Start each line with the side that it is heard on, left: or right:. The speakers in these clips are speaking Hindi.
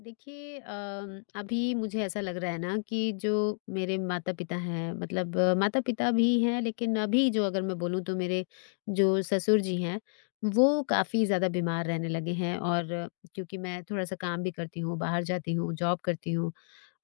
left: देखिए अभी मुझे ऐसा लग रहा है ना कि जो मेरे माता पिता हैं, मतलब माता पिता भी हैं, लेकिन अभी जो अगर मैं बोलूँ तो मेरे जो ससुर जी हैं, वो काफ़ी ज़्यादा बीमार रहने लगे हैं। और क्योंकि मैं थोड़ा सा काम भी करती हूँ, बाहर जाती हूँ, जॉब करती हूँ,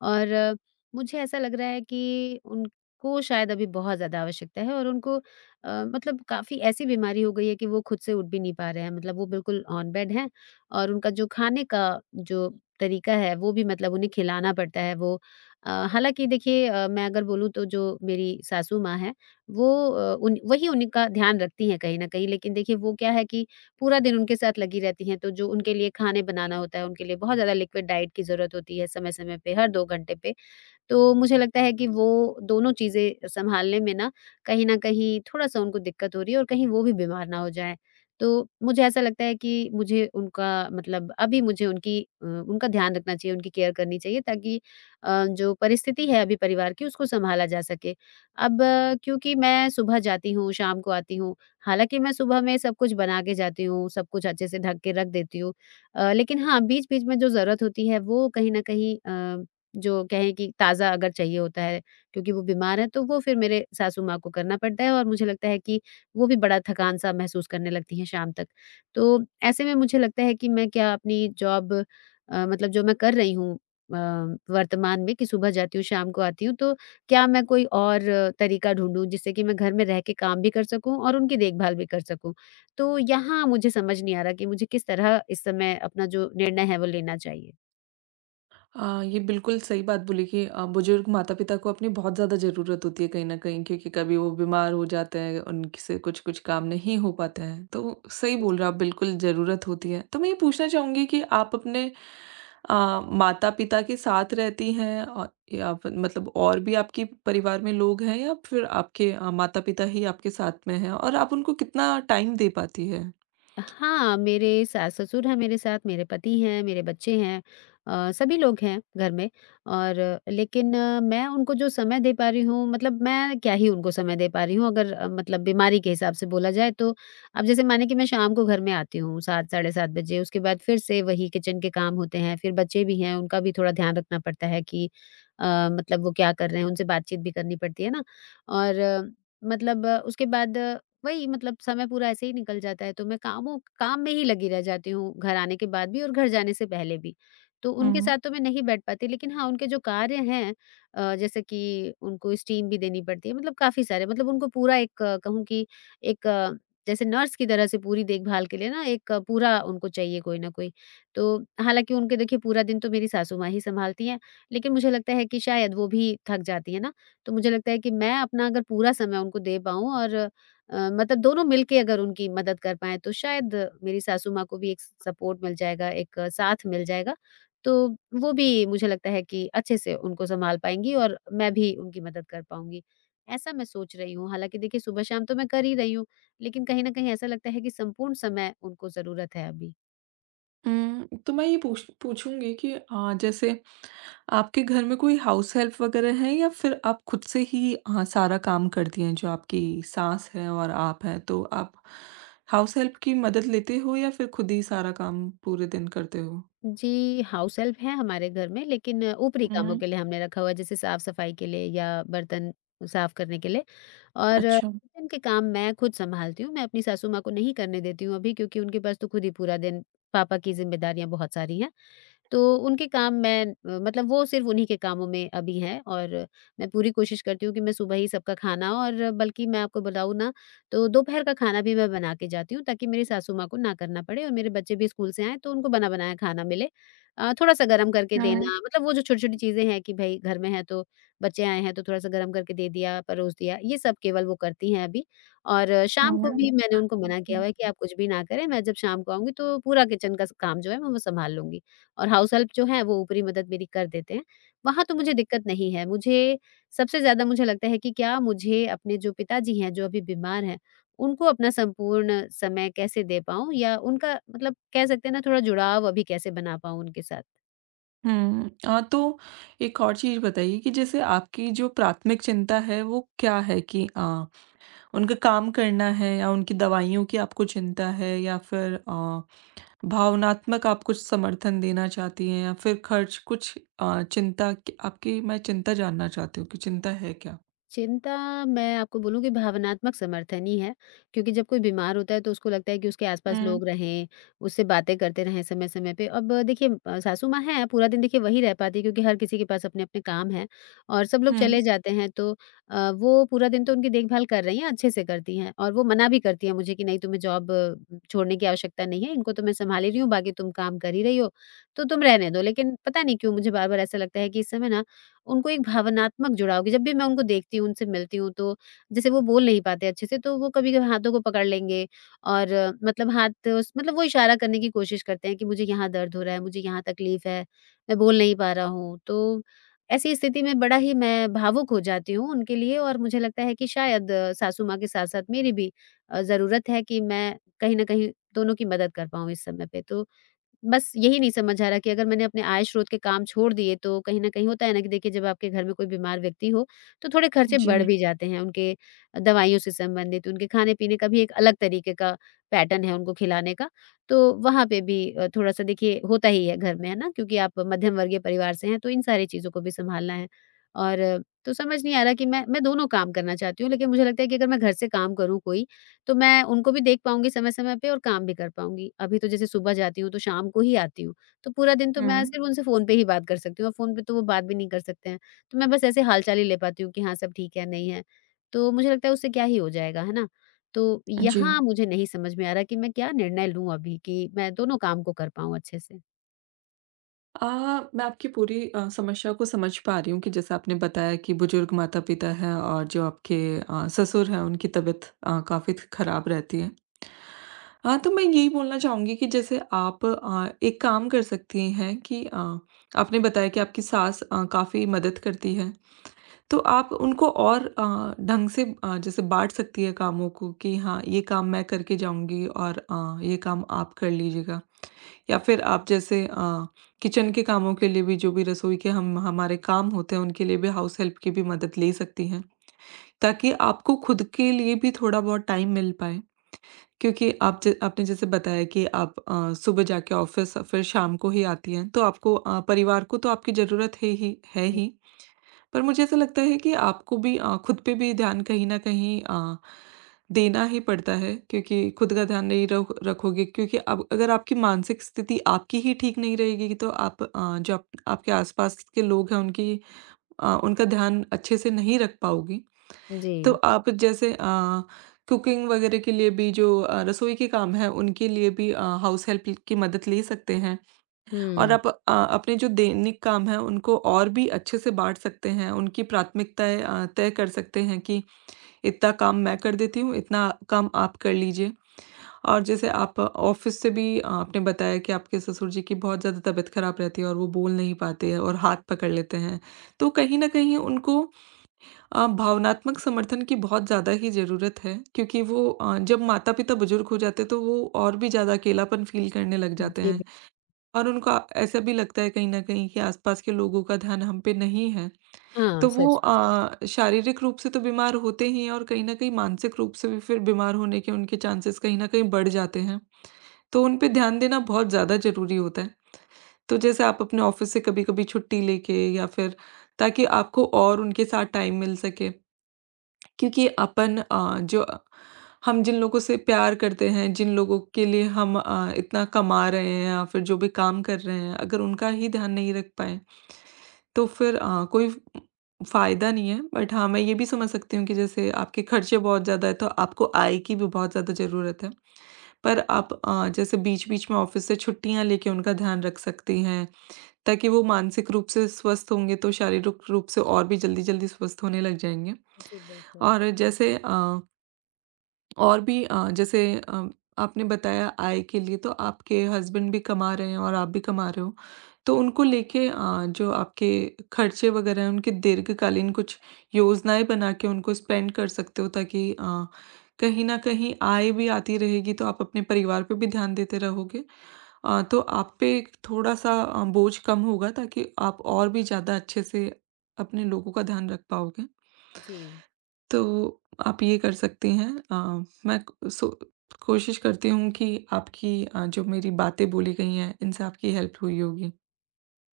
left: और मुझे ऐसा लग रहा है कि उनको शायद अभी बहुत ज़्यादा आवश्यकता है। और उनको मतलब काफ़ी ऐसी बीमारी हो गई है कि वो खुद से उठ भी नहीं पा रहे हैं, मतलब वो बिल्कुल ऑन बेड हैं। और उनका जो खाने का जो तरीका है वो भी, मतलब उन्हें खिलाना पड़ता है वो। हालाँकि देखिए, मैं अगर बोलूँ तो जो मेरी सासू माँ हैं वो, उन वही उनका ध्यान रखती हैं कहीं न कहीं। लेकिन देखिए वो क्या है कि पूरा दिन उनके साथ लगी रहती हैं, तो जो उनके लिए खाने बनाना होता है, उनके लिए बहुत ज़्यादा लिक्विड डाइट की ज़रूरत होती है समय-समय पे, हर 2 घंटे पे। तो मुझे लगता है कि वो दोनों चीज़ें सँभालने में ना, कहीं न कहीं थोड़ा-सा उनको दिक्कत हो रही है, और कहीं वो भी बीमार ना हो जाएँ। तो मुझे ऐसा लगता है कि मुझे उनका, मतलब अभी मुझे उनकी उनका ध्यान रखना चाहिए, उनकी केयर करनी चाहिए, ताकि जो परिस्थिति है अभी परिवार की, उसको सँभाला जा सके। अब क्योंकि मैं सुबह जाती हूँ, शाम को आती हूँ, हालाँकि मैं सुबह में सब कुछ बना के जाती हूँ, सब कुछ अच्छे से ढक के रख देती हूँ। लेकिन हाँ, बीच-बीच में जो ज़रूरत होती है वो कहीं न कहीं, अ जो कहें कि ताज़ा अगर चाहिए होता है क्योंकि वो बीमार हैं, तो वो फिर मेरे सासू माँ को करना पड़ता है, और मुझे लगता है कि वो भी बड़ा थकान-सा महसूस करने लगती हैं शाम तक। तो ऐसे में मुझे लगता है कि मैं क्या अपनी जॉब, मतलब जो मैं कर रही हूँ अ, वर्तमान में, कि सुबह जाती हूँ, शाम को आती हूँ, तो क्या मैं कोई और तरीका ढूँढूँ जिससे कि मैं घर में रह के काम भी कर सकूँ और उनकी देखभाल भी कर सकूँ? तो यहाँ मुझे समझ नहीं आ रहा कि मुझे किस तरह इस समय अपना जो निर्णय है, वो लेना चाहिए।
right: ये बिल्कुल सही बात बोली कि बुजुर्ग माता पिता को अपनी बहुत ज़्यादा ज़रूरत होती है कहीं न कहीं क्योंकि कभी वो बीमार हो जाते हैं, उनसे कुछ-कुछ काम नहीं हो पाते हैं। तो सही बोल रहे हो आप, बिल्कुल ज़रूरत होती है। तो मैं ये पूछना चाहूँगी कि आप अपने अ, माता पिता के साथ रहती हैं औ या फिर मतलब और भी आपके परिवार में लोग हैं या फिर आपके माता पिता ही आपके साथ में हैं और आप उनको कितना टाइम दे पाती हैं?
left: हाँ, मेरे सास-ससुर हैं मेरे साथ, मेरे पति हैं, मेरे बच्चे हैं, सभी लोग हैं घर में। और लेकिन मैं उनको जो समय दे पा रही हूँ, मतलब मैं क्या ही उनको समय दे पा रही हूँ, अगर मतलब बीमारी के हिसाब से बोला जाए तो। अब जैसे माने कि मैं शाम को घर में आती हूँ 7, साढ़े 7 बजे, उसके बाद फिर से वही किचन के काम होते हैं, फिर बच्चे भी हैं, उनका भी थोड़ा ध्यान रखना पड़ता है कि अ, मतलब वो क्या कर रहे हैं, उनसे बातचीत भी करनी पड़ती है ना? और मतलब उसके बाद वही, मतलब समय पूरा ऐसे ही निकल जाता है, तो मैं कामों काम में ही लगी रह जाती हूँ घर आने के बाद भी और घर जाने से पहले भी। तो उनके
right: हुँ।
left: साथ तो मैं नहीं बैठ पाती, लेकिन हाँ, उनके जो कार्य हैं, जैसे कि उनको स्टीम भी देनी पड़ती है, मतलब काफ़ी सारे, मतलब उनको पूरा एक, कहूँ कि एक जैसे नर्स की तरह से पूरी देखभाल के लिए ना, एक पूरा उनको चाहिए कोई ना कोई। तो हालाँकि उनके देखिए पूरा दिन तो मेरी सासू माँ ही सँभालती हैं, लेकिन मुझे लगता है कि शायद वो भी थक जाती हैं ना, तो मुझे लगता है कि मैं अपना अगर पूरा समय उनको दे पाऊँ, और मतलब दोनों मिलके अगर उनकी मदद कर पाएँ, तो शायद मेरी सासू माँ को भी एक सपोर्ट मिल जाएगा, एक साथ मिल जाएगा। तो वो भी मुझे लगता है कि अच्छे से उनको सँभाल पाएँगी और मैं भी उनकी मदद कर पाऊँगी। ऐसा मैं सोच रही हूँ, हालाँकि देखिए सुबह-शाम तो मैं कर ही रही हूँ, लेकिन कहीं न कहीं ऐसा लगता है कि संपूर्ण समय उनको ज़रूरत है अभी।
right: तो मैं ये पूछूँगी कि जैसे आपके घर में कोई हाउस हेल्प वगैरह है या फिर आप खुद से ही हाँ, सारा काम करती हैं जो आपकी सास है और आप हैं तो आप हाउस हेल्प की मदद लेते हो या फिर खुद ही सारा काम पूरे दिन करते हो?
left: जी, हाउस हेल्प हैं हमारे घर में, लेकिन ऊपरी कामों
right: हुँ।
left: के लिए हमने रखा हुआ है, जैसे साफ-सफाई के लिए या बर्तन साफ करने के लिए। और
right: अच्छा।
left: किचन के काम मैं खुद सँभालती हूँ, मैं अपनी सासू माँ को नहीं करने देती हूँ अभी, क्योंकि उनके पास तो खुद ही पूरा दिन पापा की ज़िम्मेदारियाँ बहुत सारी हैं। तो उनके काम मैं, मतलब वो सिर्फ़ उन्हीं के कामों में अभी हैं। और मैं पूरी कोशिश करती हूँ कि मैं सुबह ही सबका खाना, और बल्कि मैं आपको बताऊँ ना, तो दोपहर का खाना भी मैं बना के जाती हूँ, ताकि मेरी सासू माँ को ना करना पड़े और मेरे बच्चे भी स्कूल से आएँ तो उनको बना-बनाया खाना मिले। थोड़ा-सा गरम करके देना, मतलब वो जो छोटी-छोटी चीज़ें हैं कि भई घर में है तो बच्चे आए हैं तो थोड़ा-सा गरम करके दे दिया, परोस दिया, ये सब केवल वो करती हैं अभी। और शाम को भी मैंने उनको मना किया हुआ है कि आप कुछ भी ना करें, मैं जब शाम को आऊँगी तो पूरा किचन का स काम जो है मैं वो सँभाल लूँगी। और हाउस हेल्प जो है वो ऊपरी मदद मेरी कर देते हैं। वहाँ तो मुझे दिक्कत नहीं है, मुझे सबसे ज़्यादा मुझे लगता है कि क्या मुझे अपने जो पिताजी हैं, जो अभी बीमार हैं, उनको अपना संपूर्ण समय कैसे दे पाऊँ, या उनका, मतलब कह सकते हैं ना, थोड़ा जुड़ाव अभी कैसे बना पाऊँ उनके साथ।
right: हुँ। तो एक और चीज़ बताइए कि जैसे आपकी जो प्राथमिक चिंता है वो क्या है कि उनका काम करना है या उनकी दवाइयों की आपको चिंता है या फिर भावनात्मक आप कुछ समर्थन देना चाहती हैं या फिर खर्च कुछ चिंता क आपकी मैं चिंता जानना चाहती हूँ कि चिंता है क्या?
left: चिंता, मैं आपको बोलूँ कि भावनात्मक समर्थन ही है, क्योंकि जब कोई बीमार होता है तो उसको लगता है कि उसके आस-पास
right: हुँ,
left: लोग रहें, उससे बातें करते रहें समय-समय पे। अब देखिए, सासू माँ हैं, पूरा दिन देखिए वही रह पाती है, क्योंकि हर किसी के पास अपने-अपने काम हैं और सब लोग
right: हुँ।
left: चले जाते हैं, तो वो पूरा दिन तो उनकी देखभाल कर रही हैं, अच्छे से करती हैं, और वो मना भी करती हैं मुझे कि नहीं, तुम्हें जॉब छोड़ने की आवश्यकता नहीं है, इनको तो मैं सँभाल ही रही हूँ, बाकी तुम काम कर ही रही हो, तो तुम रहने दो। लेकिन पता नहीं क्यों मुझे बार-बार ऐसा लगता है कि इस समय ना उनको एक भावनात्मक जुड़ाव, कि जब भी मैं उनको देखती हूँ, उनसे मिलती हूँ, तो जैसे वो बोल नहीं पाते अच्छे से तो वो कभी-कभी हाथों को पकड़ लेंगे, और मतलब हाथ उस, मतलब वो इशारा करने की कोशिश करते हैं कि मुझे यहाँ दर्द हो रहा है, मुझे यहाँ तकलीफ़ है, मैं बोल नहीं पा रहा हूँ। तो ऐसी स्थिति में बड़ा ही मैं भावुक हो जाती हूँ उनके लिए, और मुझे लगता है कि शायद सासू माँ के साथ-साथ मेरी भी ज़रूरत है कि मैं कहीं न कहीं दोनों की मदद कर पाऊँ इस समय पे। तो बस यही नहीं समझ आ रहा कि अगर मैंने अपने आय स्रोत के काम छोड़ दिए, तो कहीं न कहीं होता है ना कि देखिए, जब आपके घर में कोई बीमार व्यक्ति हो, तो थोड़े खर्चे
right: जी,
left: बढ़ भी जाते हैं उनके, दवाइयों से संबंधित, उनके खाने-पीने का भी एक अलग तरीके का पैटर्न है उनको खिलाने का। तो वहाँ पे भी थोड़ा-सा देखिए होता ही है घर में, है ना? क्योंकि आप मध्यम वर्गीय परिवार से हैं, तो इन सारी चीज़ों को भी सँभालना है। और तो समझ नहीं आ रहा कि मैं दोनों काम करना चाहती हूँ, लेकिन मुझे लगता है कि अगर मैं घर से काम करूँ कोई, तो मैं उनको भी देख पाऊँगी समय-समय पे और काम भी कर पाऊँगी। अभी तो जैसे सुबह जाती हूँ तो शाम को ही आती हूँ, तो पूरा दिन तो मैं
right: हुँ।
left: सिर्फ़ उनसे फ़ोन पे ही बात कर सकती हूँ, और फ़ोन पे तो वो बात भी नहीं कर सकते हैं। तो मैं बस ऐसे हाल-चाल ही ले पाती हूँ कि हाँ, सब ठीक है, नहीं है। तो मुझे लगता है उससे क्या ही हो जाएगा, है ना? तो
right: जी।
left: यहाँ मुझे नहीं समझ में आ रहा कि मैं क्या निर्णय लूँ अभी, कि मैं दोनों काम को कर पाऊँ अच्छे से।
right: अ, मैं आपकी पूरी समस्या को समझ पा रही हूँ कि जैसे आपने बताया कि बुजुर्ग माता-पिता हैं और जो आपके ससुर हैं उनकी तबीयत काफ़ी खराब रहती है। हाँ, तो मैं यही बोलना चाहूँगी कि जैसे आप एक काम कर सकती हैं कि आपने बताया कि आपकी सास काफ़ी मदद करती है। तो आप उनको और ढंग से जैसे बाँट सकती है कामों को कि हाँ, ये काम मैं करके जाऊँगी और ये काम आप कर लीजिएगा। या फिर आप जैसे किचन के कामों के लिए भी जो भी रसोई के हम हमारे काम होते हैं उनके लिए भी हाउस हेल्प की भी मदद ले सकती हैं। ताकि आपको खुद के लिए भी थोड़ा बहुत टाइम मिल पाए। क्योंकि आप ज आपने जैसे बताया कि आप सुबह जाके ऑफ़िस फिर शाम को ही आती हैं, तो आपको परिवार को तो आपकी ज़रूरत है ही है ही। पर मुझे ऐसा लगता है कि आपको भी खुद पे भी ध्यान कहीं न कहीं देना ही पड़ता है क्योंकि खुद का ध्यान नहीं रख रखोगे क्योंकि अब अगर आपकी मानसिक स्थिति आपकी ही ठीक नहीं रहेगी तो आप जो आप आपके आस-पास के लोग हैं उनकी उनका ध्यान अच्छे से नहीं रख पाओगी।
left: जी।
right: तो आप जैसे कुकिंग वगैरह के लिए भी जो रसोई के काम हैं उनके लिए भी हाउस हेल्प की मदद ले सकते हैं। और
left: हुँ।
right: आप अपने जो दैनिक काम है उनको और भी अच्छे से बाँट सकते हैं, उनकी प्राथमिकताएँ तय कर सकते हैं कि इतना काम मैं कर देती हूँ, इतना काम आप कर लीजिए। और जैसे आप ऑफ़िस से भी आपने बताया कि आपके ससुर जी की बहुत ज़्यादा तबीयत ख़राब रहती है और वो बोल नहीं पाते हैं और हाथ पकड़ लेते हैं। तो कहीं न कहीं उनको भावनात्मक समर्थन की बहुत ज़्यादा ही ज़रूरत है क्योंकि वो जब माता-पिता बुज़ुर्ग हो जाते हैं तो वो और भी ज़्यादा अकेलापन फ़ील करने लग जाते
left: जी,
right: हैं।
left: बिल्कुल।
right: और उनको ऐसा भी लगता है कहीं न कहीं कि आसपास के लोगों का ध्यान हम पे नहीं है,
left: हाँ,
right: तो वो
left: सच में।
right: शारीरिक रूप से तो बीमार होते ही हैं और कहीं न कहीं मानसिक रूप से भी फिर बीमार होने के उनके चांसेस कहीं न कहीं बढ़ जाते हैं। तो उन पे ध्यान देना बहुत ज़्यादा ज़रूरी होता है। तो जैसे आप अपने ऑफ़िस से कभी-कभी छुट्टी लेके या फिर ताकि आपको और उनके साथ टाइम मिल सके। क्योंकि जो हम जिन लोगों से प्यार करते हैं, जिन लोगों के लिए हम इतना कमा रहे हैं या फिर जो भी काम कर रहे हैं, अगर उनका ही ध्यान नहीं रख पाएँ, तो फिर कोई फ फ़ायदा नहीं है। बट हाँ, मैं ये भी समझ सकती हूँ कि जैसे आपके खर्चे बहुत ज़्यादा हैं, तो आपको आय की भी बहुत ज़्यादा ज़रूरत है। पर आप जैसे बीच-बीच में ऑफ़िस से छुट्टियाँ लेके उनका ध्यान रख सकती हैं ताकि वो मानसिक रूप से स्वस्थ होंगे तो शारीरिक रूप से और भी जल्दी-जल्दी स्वस्थ होने लग जाएँगे।
left: जी, बिल्कुल।
right: और जैसे और भी जैसे अ, आपने बताया आय के लिए तो आपके हस्बैंड भी कमा रहे हैं और आप भी कमा रहे हो। तो उनको लेके जो आपके खर्चे वगैरह हैं उनके दीर्घकालीन कुछ योजनाएँ बना के उनको स्पेंड कर सकते हो ताकि कहीं न कहीं आय भी आती रहेगी तो आप अपने परिवार पे भी ध्यान देते रहोगे। तो आप पे थोड़ा-सा बोझ कम होगा ताकि आप और भी ज़्यादा अच्छे से अपने लोगों का ध्यान रख पाओगे।
left: जी।
right: तो आप ये कर सकती हैं मैं क सो कोशिश करती हूँ कि आपकी जो मेरी बातें बोली गई हैं, इनसे आपकी हेल्प हुई होगी।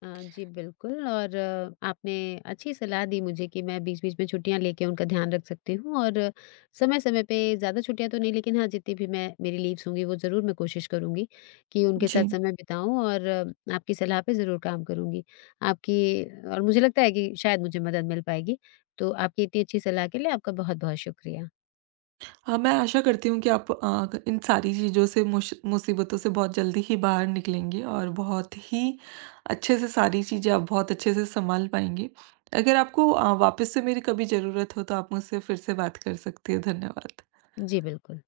left: जी, बिल्कुल। और आपने अच्छी सलाह दी मुझे कि मैं बीच-बीच में छुट्टियाँ लेके उनका ध्यान रख सकती हूँ, और समय-समय पे ज़्यादा छुट्टियाँ तो नहीं, लेकिन हाँ, जितनी भी मैं मेरी लीव्स होंगी वो ज़रूर मैं कोशिश करूँगी कि उनके
right: जी।
left: साथ समय बिताऊँ, और आपकी सलाह पे ज़रूर काम करूँगी। आपकी और मुझे लगता है कि शायद मुझे मदद मिल पाएगी। तो आपकी इतनी अच्छी सलाह के लिए आपका बहुत-बहुत शुक्रिया।
right: हाँ, मैं आशा करती हूँ कि आप इन सारी चीज़ों से मुश मुसीबतों से बहुत जल्दी ही बाहर निकलेंगे और बहुत ही अच्छे से सारी चीज़ें आप बहुत अच्छे से सँभाल पाएँगे। अगर आपको वापस से मेरी कभी ज़रूरत हो तो आप मुझसे फिर से बात कर सकती हैं। धन्यवाद।
left: जी, बिल्कुल।